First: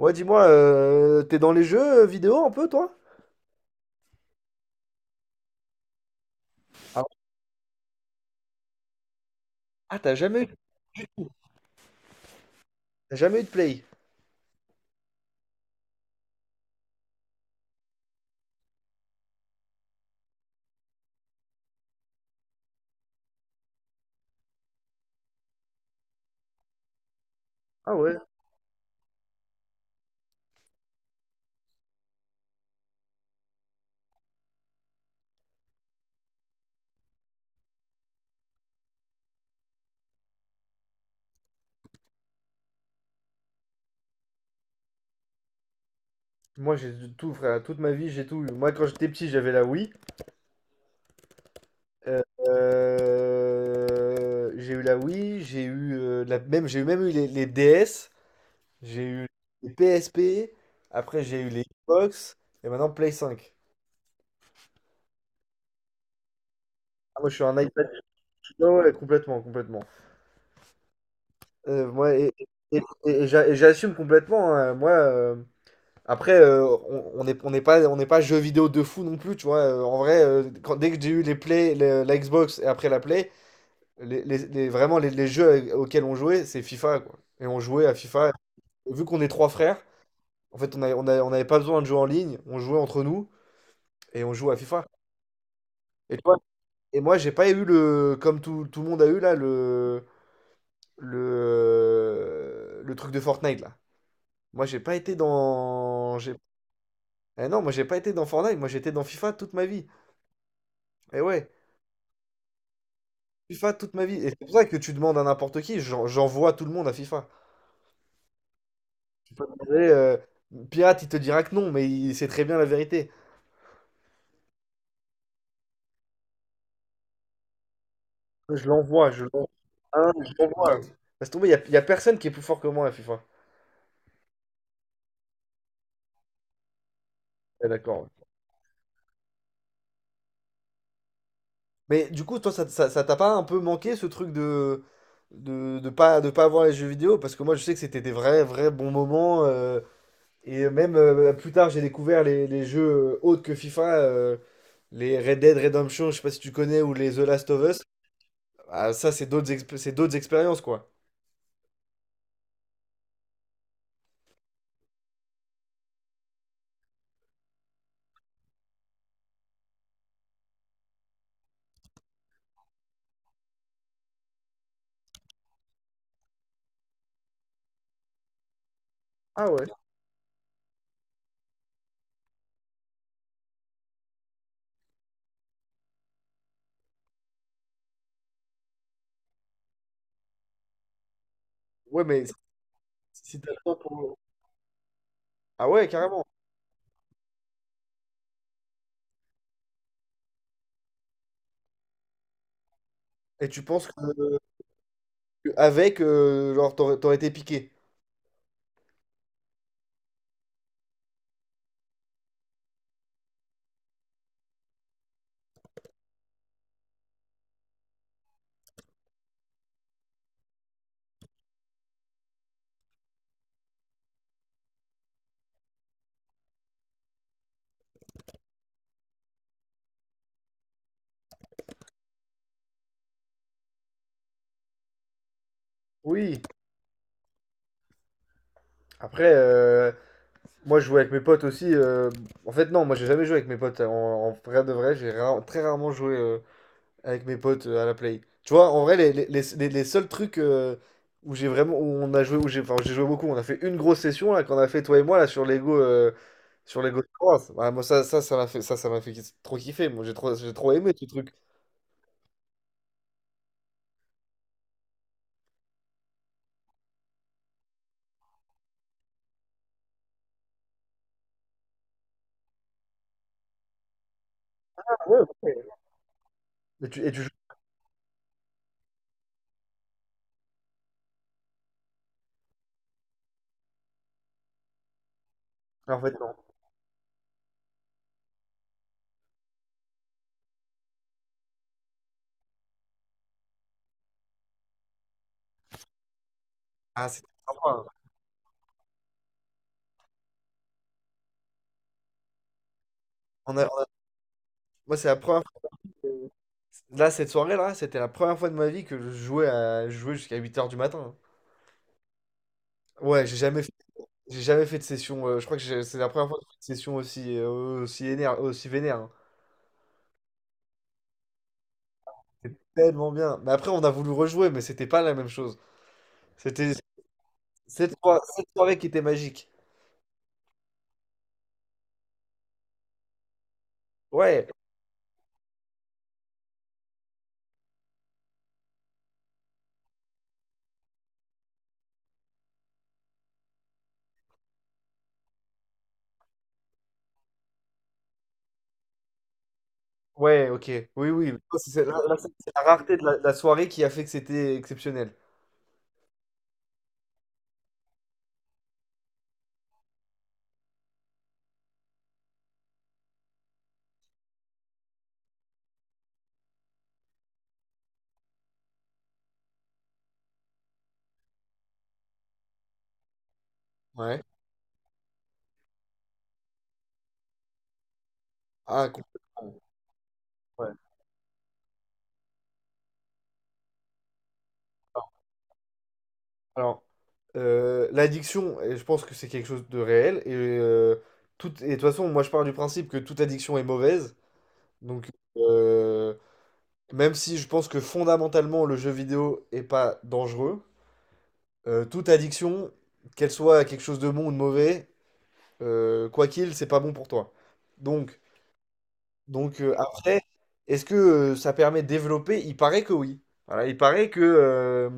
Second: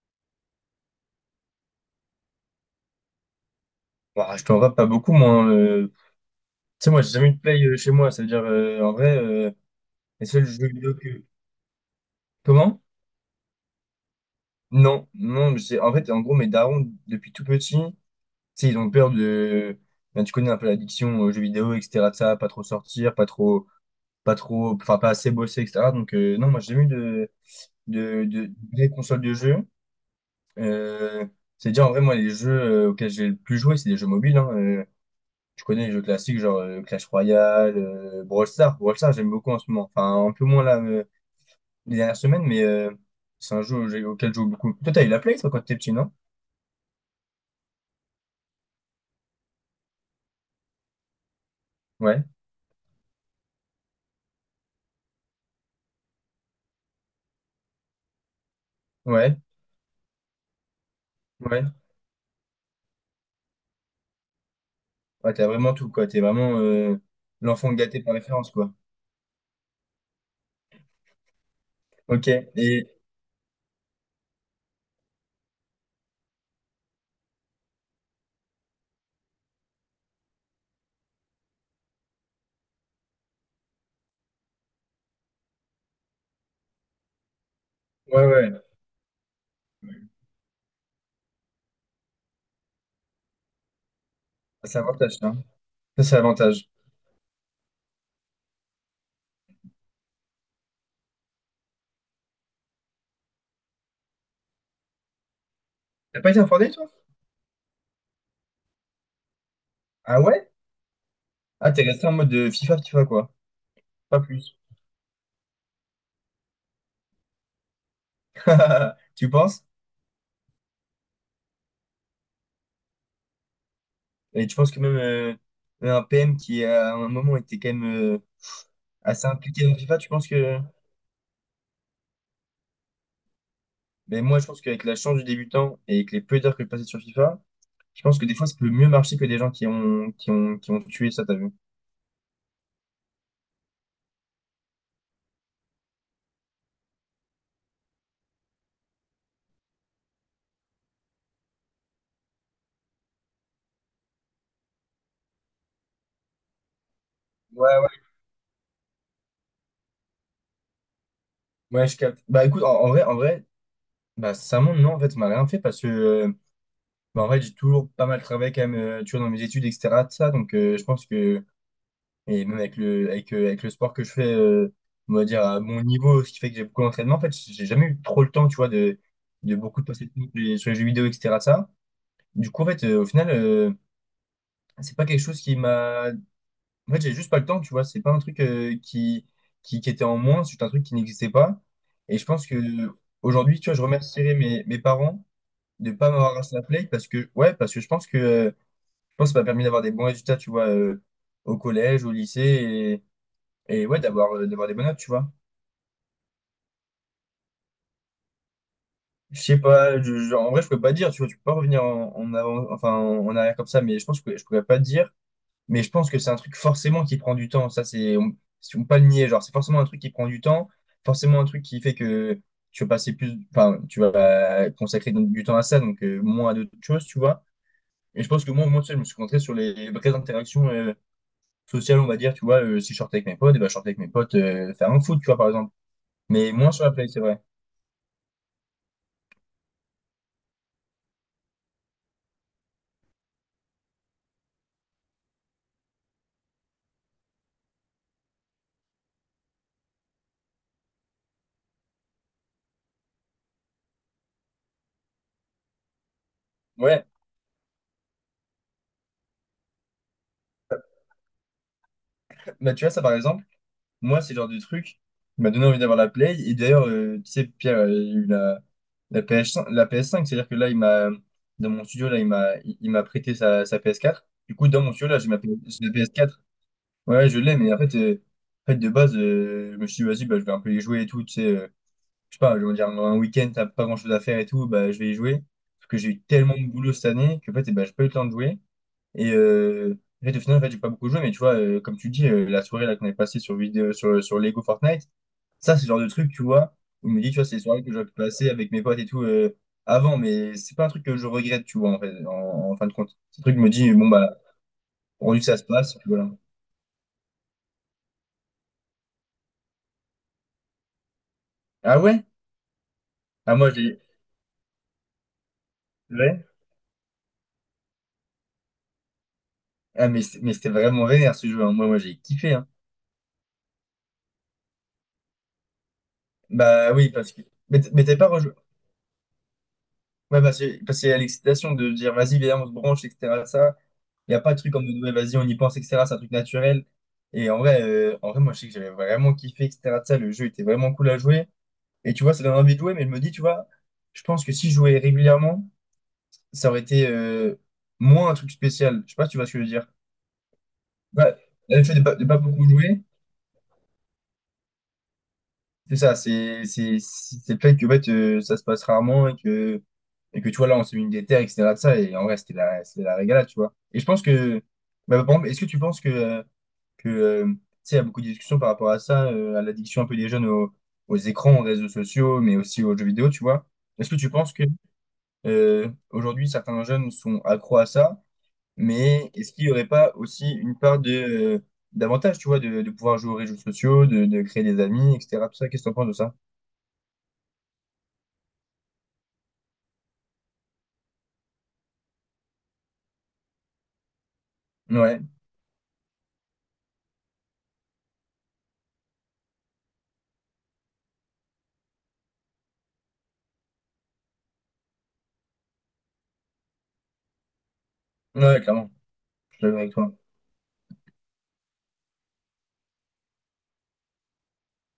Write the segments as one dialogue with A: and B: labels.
A: Ouais, dis-moi, t'es dans les jeux vidéo un peu, toi?
B: Bah, je t'en vas pas beaucoup, moi. Hein, Tu sais,
A: Ah,
B: moi, j'ai
A: ouais.
B: jamais eu de play chez moi. Ça veut dire, en vrai,
A: Ah,
B: les seuls jeux vidéo que... Comment?
A: t'as jamais eu de Play?
B: Non, non, mais c'est... En fait, en gros, mes darons, depuis tout petit, tu sais, ils ont peur de... Ben, tu connais un peu l'addiction aux jeux vidéo, etc. de ça, pas trop sortir, pas trop... Pas trop... Enfin, pas assez bosser, etc. Donc, non, moi, j'ai jamais eu
A: Ah ouais.
B: De... des consoles de jeux. Euh... C'est-à-dire, en vrai, moi, les jeux auxquels j'ai le plus joué, c'est des jeux mobiles. Hein, Tu connais les jeux classiques, genre Clash Royale, Brawl Stars. Brawl Stars, j'aime beaucoup en ce moment. Enfin, un peu moins là, les dernières semaines, mais c'est un jeu auquel je joue beaucoup. Toi, t'as eu la Play, toi, quand t'étais petit, non?
A: Moi, j'ai de tout, frère. Toute ma vie, j'ai tout eu. Moi, quand j'étais petit, j'avais la Wii. Euh,
B: Ouais,
A: j'ai eu la Wii, j'ai eu la, même, j'ai eu même eu les DS, j'ai eu
B: ouais,
A: les PSP, après j'ai eu
B: ouais.
A: les Xbox, et maintenant Play 5.
B: Ouais, t'as vraiment tout, quoi. T'es vraiment
A: Ah, moi, je suis un
B: l'enfant
A: iPad,
B: gâté par référence,
A: ouais,
B: quoi.
A: ouais, complètement, complètement. Moi,
B: Ok, et...
A: j'assume complètement, hein. Après, on n'est pas jeu vidéo de fou non plus, tu vois. En vrai, dès que j'ai eu les Play, la Xbox et après la Play, vraiment les jeux auxquels on jouait, c'est FIFA, quoi. Et on jouait à
B: Ouais,
A: FIFA.
B: ouais,
A: Et vu qu'on est trois frères, en fait, on n'avait pas besoin de jouer en ligne, on jouait entre nous et on jouait à
B: c'est
A: FIFA.
B: l'avantage, ça. Ça,
A: Et
B: c'est
A: toi,
B: l'avantage.
A: et moi, j'ai pas eu comme tout, tout le monde a eu là, le truc de Fortnite là. Moi, j'ai pas été dans,
B: T'as pas
A: j'ai,
B: été en informé, toi?
A: eh non, moi j'ai pas été dans Fortnite, moi j'étais dans FIFA toute ma vie.
B: Ah ouais?
A: Et ouais.
B: Ah, t'es resté en mode FIFA, FIFA, quoi.
A: FIFA toute ma vie.
B: Pas
A: Et c'est pour
B: plus.
A: ça que tu demandes à n'importe qui, j'envoie tout le monde à FIFA.
B: Tu
A: Tu peux
B: penses?
A: demander, Pirate, il te dira que non, mais il sait très bien la vérité.
B: Et tu penses que même un PM qui, à un moment, était quand même... euh,
A: Je l'envoie, je
B: assez
A: l'envoie.
B: impliqué dans FIFA, tu
A: Hein,
B: penses
A: je
B: que...
A: l'envoie. Laisse tomber, y a personne qui est plus fort que moi à FIFA.
B: Mais moi, je pense qu'avec la chance du débutant et avec les peu d'heures que je passais sur FIFA,
A: Ouais, d'accord.
B: je pense que
A: Ouais.
B: des fois, ça peut mieux marcher que des gens qui ont, qui ont tué ça, t'as vu?
A: Mais du coup, toi, ça t'a pas un peu manqué ce truc de pas avoir les jeux vidéo? Parce que moi, je sais que c'était des vrais, vrais bons moments. Et même plus tard, j'ai découvert les jeux autres que FIFA. Les Red Dead Redemption, je sais pas si tu connais, ou les The Last of
B: Ouais,
A: Us.
B: ouais.
A: Ah, ça, c'est d'autres expériences, quoi.
B: Ouais, je capte. Bah écoute, en vrai, bah ça monte, non, en fait, ça m'a rien fait parce que, bah, en vrai, j'ai toujours pas mal travaillé quand même, tu vois, dans mes études, etc., de ça, donc je pense que, et même avec avec le sport que je fais, on va dire, à mon niveau, ce qui fait que j'ai beaucoup d'entraînement, en fait, j'ai jamais eu trop le temps, tu vois,
A: Ah
B: de
A: ouais.
B: beaucoup de passer de temps sur les jeux vidéo, etc., de ça. Du coup, en fait, au final, c'est pas quelque chose qui m'a. En fait, j'ai juste pas le temps, tu vois. C'est pas un truc qui, qui était en moins, c'est un truc qui n'existait pas.
A: Ouais,
B: Et
A: mais
B: je pense que
A: si t'as le
B: aujourd'hui, tu vois,
A: temps
B: je
A: pour.
B: remercierais mes parents
A: Ah ouais,
B: de pas
A: carrément.
B: m'avoir acheté la Play parce que, ouais, parce que je pense que ça m'a permis d'avoir des bons résultats, tu vois, au collège, au lycée
A: Et tu
B: et
A: penses que
B: ouais, d'avoir des bonnes notes, tu vois.
A: avec, genre, t'aurais été piqué.
B: Je sais pas, en vrai, je pourrais pas dire, tu vois, tu peux pas revenir en avant, enfin, en arrière comme ça, mais je pense que je pourrais pas dire. Mais je pense que c'est un truc forcément qui prend du temps. Ça, c'est, on, si on peut pas le nier. Genre, c'est forcément un truc qui prend du temps, forcément un truc qui fait que tu vas passer plus, enfin, tu vas consacrer donc du temps à ça, donc moins à d'autres choses, tu vois. Et je pense que tu sais, je me suis concentré sur les vraies interactions sociales, on va dire, tu vois. Si je sortais avec mes potes, et ben, je sortais avec mes potes faire un foot, tu vois, par exemple.
A: Oui.
B: Mais moins sur la play, c'est vrai.
A: Après, moi, je jouais avec mes potes aussi. En fait, non, moi, j'ai jamais joué avec mes potes. En vrai de vrai, très rarement joué avec mes potes à la play. Tu vois, en vrai, les seuls trucs où j'ai vraiment, où on a joué, où enfin, j'ai joué beaucoup. On a fait une grosse session là qu'on a fait toi et moi là sur Lego. Sur les
B: Ouais,
A: Ghost Wars. Ouais, moi, ça m'a fait trop kiffer. Moi, j'ai trop aimé ce truc.
B: bah, tu vois, ça, par exemple. Moi, c'est le genre de truc qui m'a donné envie d'avoir la Play. Et d'ailleurs, tu sais, Pierre, il a eu la PS5, la PS5, c'est-à-dire que là, il m'a, dans mon studio, là, il m'a, il m'a prêté sa PS4. Du coup, dans mon
A: Ah
B: studio,
A: ouais,
B: là, j'ai
A: ouais.
B: j'ai la PS4.
A: Et
B: Ouais,
A: tu joues.
B: ouais, je l'ai, mais en fait, de base, je me suis dit, vas-y, bah, je vais un peu y jouer et tout, tu sais, je sais pas, je vais dire, un week-end, t'as pas grand-chose à faire et tout, bah, je vais y jouer. Parce que
A: En
B: j'ai
A: fait,
B: eu
A: non.
B: tellement de boulot cette année que, en fait, eh ben, j'ai pas eu le temps de jouer. Et en fait, au final, en fait, j'ai pas beaucoup joué, mais tu vois, comme tu dis, la soirée là qu'on est passée sur, sur Lego Fortnite, ça, c'est le genre de truc, tu vois,
A: Ah,
B: où je me
A: c'était
B: dis, tu vois, c'est les
A: sympa.
B: soirées que j'aurais pu passer avec mes potes et tout avant, mais c'est pas un truc que je regrette, tu vois, en fait, en fin de compte. C'est un truc que je me
A: On a-
B: dis, bon, bah,
A: Moi, c'est la
B: rendu
A: première.
B: que ça se
A: Fois-
B: passe, puis voilà.
A: Là, cette soirée-là, c'était la première fois de ma vie que je jouais à jouer jusqu'à huit heures du matin.
B: Ah ouais?
A: Ouais,
B: Ah, moi, j'ai.
A: j'ai jamais fait de session. Je crois que c'est la première fois que
B: Ouais?
A: j'ai fait une session aussi vénère. Hein.
B: Ah, mais mais c'était vraiment vénère ce jeu, hein. Moi, moi, j'ai kiffé,
A: C'était
B: hein.
A: tellement bien. Mais après, on a voulu rejouer, mais c'était pas la même chose. C'était
B: Bah oui, parce que. Mais t'avais pas
A: cette
B: rejou-
A: soirée qui était magique.
B: Ouais, bah, c'est, parce qu'il y a l'excitation de dire, vas-y, viens, on se branche, etc. Ça, il n'y a
A: Ouais.
B: pas de truc comme de, ouais, vas-y, on y pense, etc. C'est un truc naturel. Et en vrai, moi, je sais que j'avais vraiment kiffé, etc. de ça, le jeu était vraiment cool à jouer. Et tu vois, ça donne envie de jouer, mais je me dis, tu vois, je pense que si je jouais régulièrement, ça aurait été moins un truc spécial. Je sais pas si tu vois ce que je veux dire.
A: Ouais, ok. Oui, oui.
B: Bah, le fait
A: Là, là,
B: de
A: c'est-
B: pas
A: c'est la
B: beaucoup
A: rareté
B: jouer,
A: de la soirée qui a fait que c'était exceptionnel.
B: c'est ça, c'est le fait que en fait, ça se passe rarement et que tu vois, là, on s'est mis une des terres, et cetera de ça, et en vrai, c'était la régalade, tu vois. Et je pense que, bah, par exemple, est-ce que tu penses que, tu sais, il y a beaucoup de discussions par rapport à ça, à l'addiction un peu des jeunes aux, aux écrans, aux réseaux sociaux, mais aussi aux jeux vidéo, tu vois. Est-ce que
A: Ouais.
B: tu penses que aujourd'hui, certains jeunes sont accros à ça,
A: Ah,
B: mais est-ce
A: complètement.
B: qu'il n'y aurait pas aussi
A: Ouais.
B: une part de, d'avantage, tu vois, de pouvoir jouer aux réseaux sociaux, de créer des amis, etc. Tout ça, qu'est-ce que tu en penses de ça?
A: Alors, l'addiction, et je pense que c'est quelque chose de réel. Et, de toute façon, moi, je pars du principe que toute addiction est mauvaise. Donc,
B: Ouais,
A: euh, même si je pense que fondamentalement, le jeu vidéo est pas dangereux, toute addiction, qu'elle soit quelque chose de bon ou de mauvais, c'est pas bon pour toi. Donc,
B: ouais, clairement, je suis d'accord avec toi.
A: Après, est-ce que ça permet de développer? Il paraît que oui. Voilà, il paraît que, euh,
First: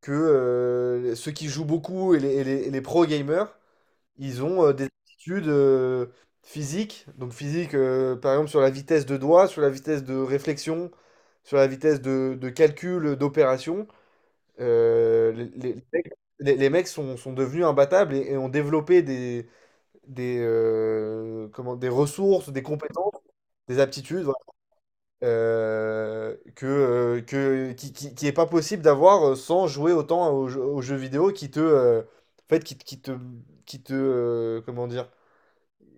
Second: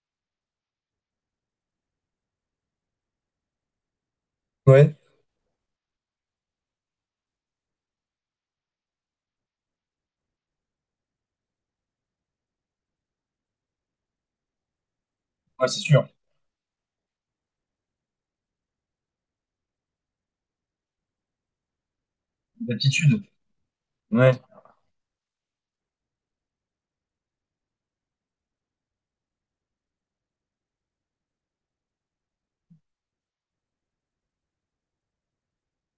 A: que euh, ceux qui jouent beaucoup et les pro gamers, ils ont des
B: Ouais,
A: aptitudes physiques. Donc physique, par exemple sur la vitesse de doigt, sur la vitesse de réflexion, sur la vitesse de calcul, d'opération. Euh, les,
B: ouais,
A: les-
B: c'est
A: les
B: sûr.
A: mecs les mecs sont devenus imbattables et ont développé des ressources, des compétences,
B: L'attitude,
A: des aptitudes
B: ouais,
A: qui est pas possible d'avoir sans jouer autant aux jeux vidéo qui te, comment dire,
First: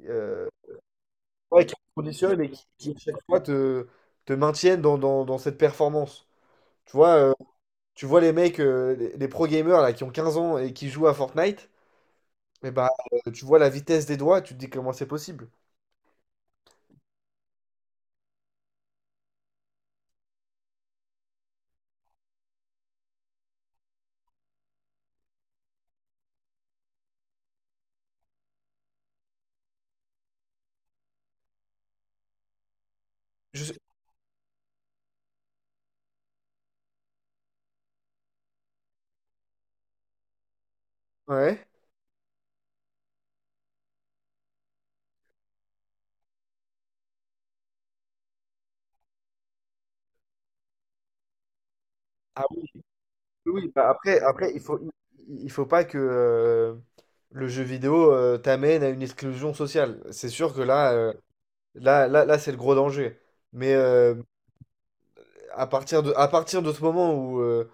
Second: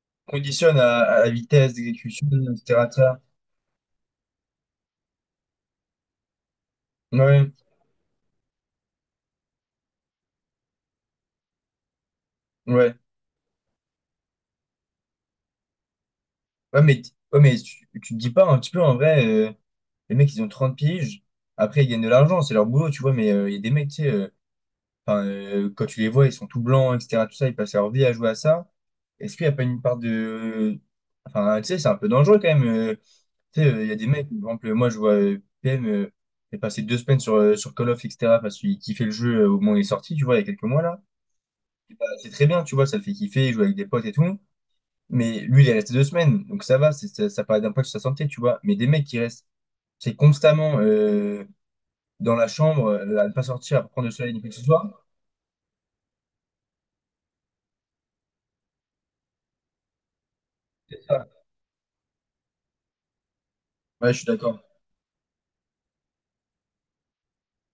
A: euh,
B: conditionne à la
A: ouais, qui
B: vitesse
A: te
B: d'exécution,
A: conditionnent et
B: etc.
A: à
B: etc.
A: chaque fois te maintiennent dans cette performance. Tu vois, euh,
B: Ouais,
A: tu vois les mecs, les pro gamers là, qui ont 15 ans et qui jouent à Fortnite, et bah,
B: ouais,
A: tu vois la vitesse des doigts, tu te dis comment c'est possible.
B: ouais, mais, ouais, mais tu te dis pas un petit peu en vrai, les mecs ils ont 30 piges, après ils gagnent de l'argent, c'est leur boulot, tu vois, mais il y a des mecs, tu sais, quand tu les vois, ils sont tout blancs, etc., tout ça, ils passent leur vie à jouer à ça. Est-ce qu'il n'y a pas une part de. Enfin, tu sais, c'est un peu dangereux quand même. Tu
A: Je
B: sais,
A: sais-
B: il y a des mecs, par exemple, moi je vois PM, il est passé 2 semaines sur, sur Call of, etc., parce qu'il kiffait le jeu au moment où il est sorti, tu vois, il y a quelques mois là.
A: Ouais.
B: Et bah, c'est très bien, tu vois, ça le fait kiffer, il joue avec des potes et tout. Mais lui, il est resté 2 semaines, donc ça va, ça, ça pas d'impact sur sa santé, tu vois. Mais des mecs qui restent, c'est constamment dans la chambre, à ne pas
A: Oui, oui,
B: sortir, à pas
A: bah
B: prendre le soleil ni quoi
A: après,
B: que ce soit.
A: il faut pas que le jeu vidéo t'amène à une exclusion sociale. C'est sûr que
B: C'est ça.
A: là, là, là, c'est le gros danger. Mais
B: Ouais, je suis d'accord.
A: à partir de ce moment où, euh,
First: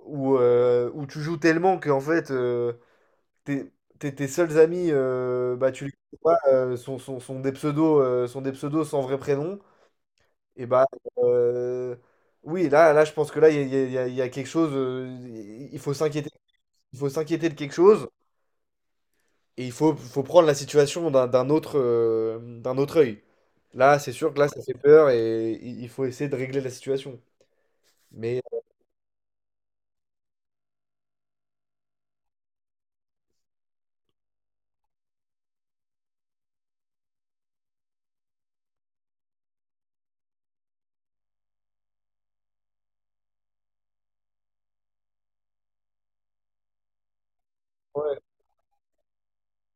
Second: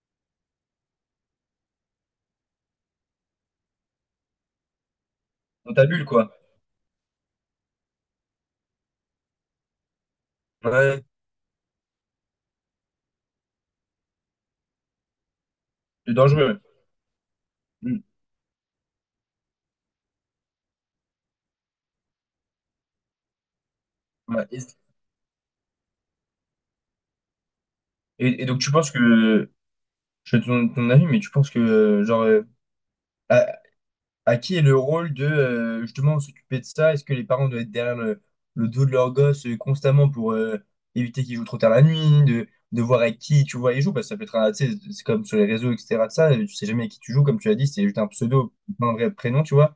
A: où, euh, où tu joues tellement que en fait, tes, tes seuls amis, bah,
B: Dans ta
A: tu les
B: bulle,
A: connais
B: quoi.
A: pas, sont des pseudos, sans vrai prénom, et bah,
B: Ouais,
A: euh, oui, là, là, je pense que là, il y a, il y a- il y a- il y a quelque chose,
B: c'est dangereux.
A: il faut s'inquiéter de quelque
B: Mm.
A: chose. Et faut prendre la situation d'un autre œil. Là, c'est sûr que là,
B: Ouais.
A: ça fait peur et il faut essayer de régler la situation. Mais
B: Et donc tu penses que, je fais ton, ton avis, mais tu penses que, genre, à, À qui est le rôle de justement s'occuper de ça? Est-ce que les parents doivent être derrière le dos de leur gosse constamment pour éviter qu'ils jouent trop tard la nuit, de voir avec qui tu vois ils jouent, parce que ça peut être, tu sais, c'est comme sur les réseaux, etc. de ça, tu sais jamais avec qui tu joues, comme tu l'as dit, c'est juste un
A: ouais,
B: pseudo, pas un vrai prénom, tu vois.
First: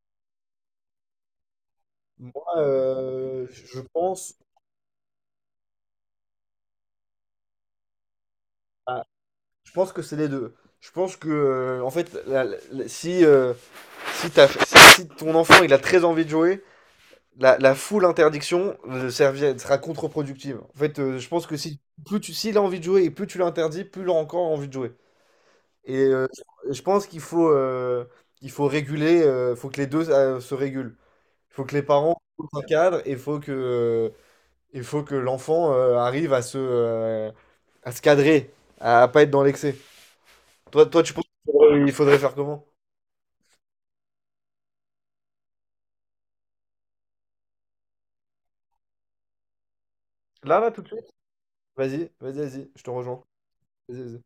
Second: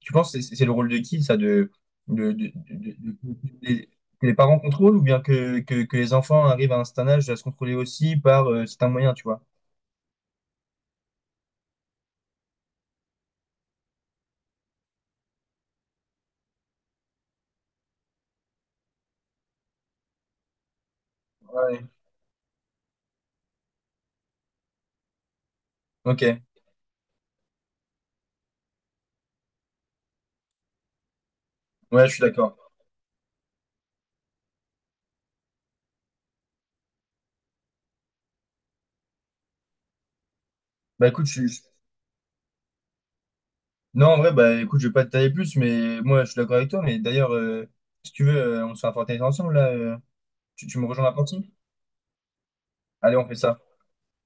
B: Tu penses que c'est le rôle de qui, ça, de,
A: moi,
B: de- de- de- de- que les parents contrôlent ou bien que, que les enfants arrivent à un certain âge à se contrôler aussi par certains
A: à-
B: moyens, tu vois?
A: je pense que c'est les deux. Je pense que, en fait, si, si, t'as- si, si ton enfant il a très envie de jouer, la full interdiction sera contre-productive. En fait, je pense que
B: Ouais.
A: si plus tu, s'il a envie de jouer et plus tu l'interdis, plus il aura encore envie de jouer. Et
B: Ok,
A: je pense il faut réguler, faut que les deux se régulent. Il faut que les
B: ouais, je suis
A: parents posent un
B: d'accord.
A: cadre et il faut que l'enfant arrive à à se cadrer, à pas être dans l'excès. Toi,
B: Bah
A: tu penses
B: écoute, je suis.
A: il faudrait faire comment?
B: Non, en vrai, bah écoute, je vais pas te tailler plus, mais moi je suis d'accord avec toi. Mais d'ailleurs, si tu veux, on se fait un Fortnite ensemble là.
A: Là,
B: Tu,
A: là,
B: tu
A: tout
B: me
A: de
B: rejoins à
A: suite?
B: la partie?
A: Vas-y, vas-y, vas-y, je te
B: Allez,
A: rejoins.
B: on fait ça.
A: Vas-y, vas-y.